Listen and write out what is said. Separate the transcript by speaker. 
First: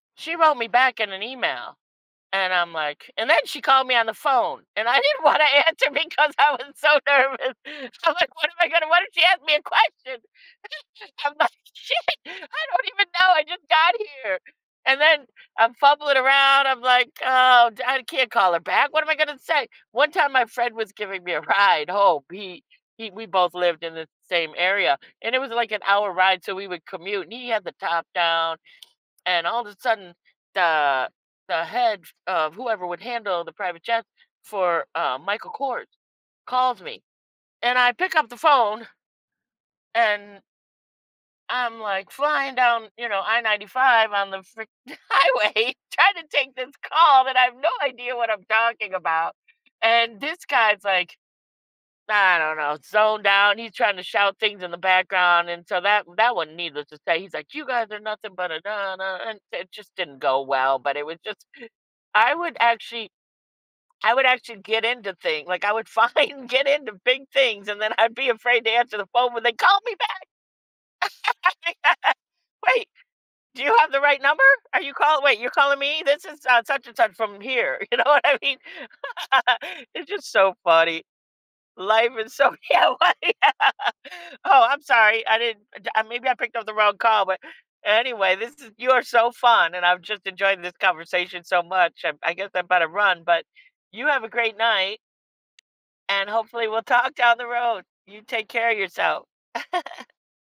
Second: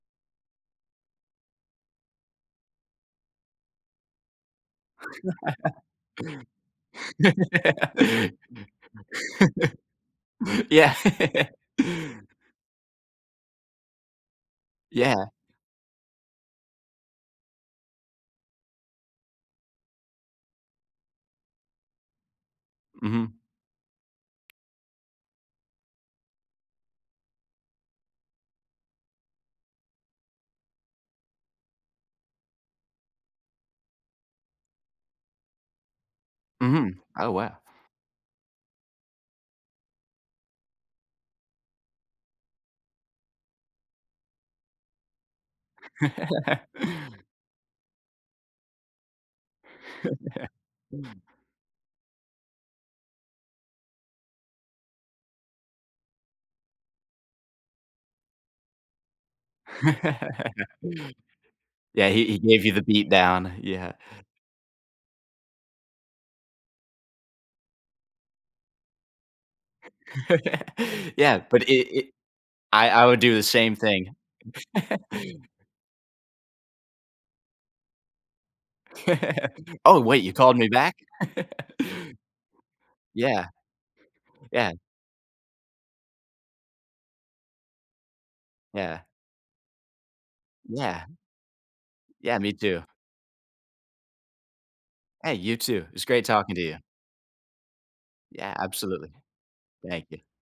Speaker 1: She wrote me back in an email, and I'm, like And then she called me on the phone, and I didn't wanna answer because I was so nervous. I'm like, "What am I gonna what if she ask me a question?" I
Speaker 2: Yeah.
Speaker 1: just just, I'm
Speaker 2: Yeah.
Speaker 1: like, "Shit, I don't even know. I just got here." And then
Speaker 2: Yeah.
Speaker 1: I'm fumbling around. I'm like, "Oh, d I can't call her back. What am I gonna say?" One time my friend was giving me a ride home he he We
Speaker 2: Mhm.
Speaker 1: both lived in the same area, and it was like an hour ride, so, we would commute, and he had the top down. And all of a sudden, the the head f of whoever would handle the private jets for, uh, Michael Kors calls
Speaker 2: Mhm.
Speaker 1: me,
Speaker 2: Oh wow!
Speaker 1: and I pick up the phone. And I'm, like, flying down, you know, I-95 on the freak highway, tryna take this call, that I have no idea what I'm talking about, and this guy's, like, I don't know, zoned out, he's tryna shout things in the background and so, that that one, needless to say He's like, "You guys are nothing but a da da," and it just didn't go well, but it was just
Speaker 2: Yeah. Yeah, he
Speaker 1: I
Speaker 2: he
Speaker 1: would
Speaker 2: gave you the beat
Speaker 1: actually
Speaker 2: down, yeah.
Speaker 1: I would actually get into thing like, I would find get into big things and then I'd be afraid to answer the phone when they call me
Speaker 2: Yeah, but
Speaker 1: back.
Speaker 2: it
Speaker 1: Yeah.
Speaker 2: it
Speaker 1: "Wait,
Speaker 2: I I would do the
Speaker 1: do you
Speaker 2: same
Speaker 1: have the
Speaker 2: thing.
Speaker 1: right number? Are you call wait, you're calling me? This is, uh, such and such from here," you know what I mean?
Speaker 2: Oh
Speaker 1: It's
Speaker 2: wait,
Speaker 1: just
Speaker 2: you
Speaker 1: so
Speaker 2: called me back?
Speaker 1: funny. Life is so Yeah,.
Speaker 2: Yeah.
Speaker 1: [unintelligible] "Oh,
Speaker 2: Yeah.
Speaker 1: I'm sorry. I didn't uh, maybe I picked up the wrong call, but" Anyway, this is you
Speaker 2: Yeah.
Speaker 1: are so, fun and I've just enjoyed this
Speaker 2: Yeah.
Speaker 1: conversation so much. I'm I
Speaker 2: Yeah,
Speaker 1: guess
Speaker 2: me
Speaker 1: I
Speaker 2: too.
Speaker 1: better run, but you have a great night.
Speaker 2: Hey, you too. It's great
Speaker 1: And
Speaker 2: talking to
Speaker 1: hopefully
Speaker 2: you.
Speaker 1: we'll talk down the road. You take
Speaker 2: Yeah,
Speaker 1: care of
Speaker 2: absolutely.
Speaker 1: yourself.
Speaker 2: Thank you.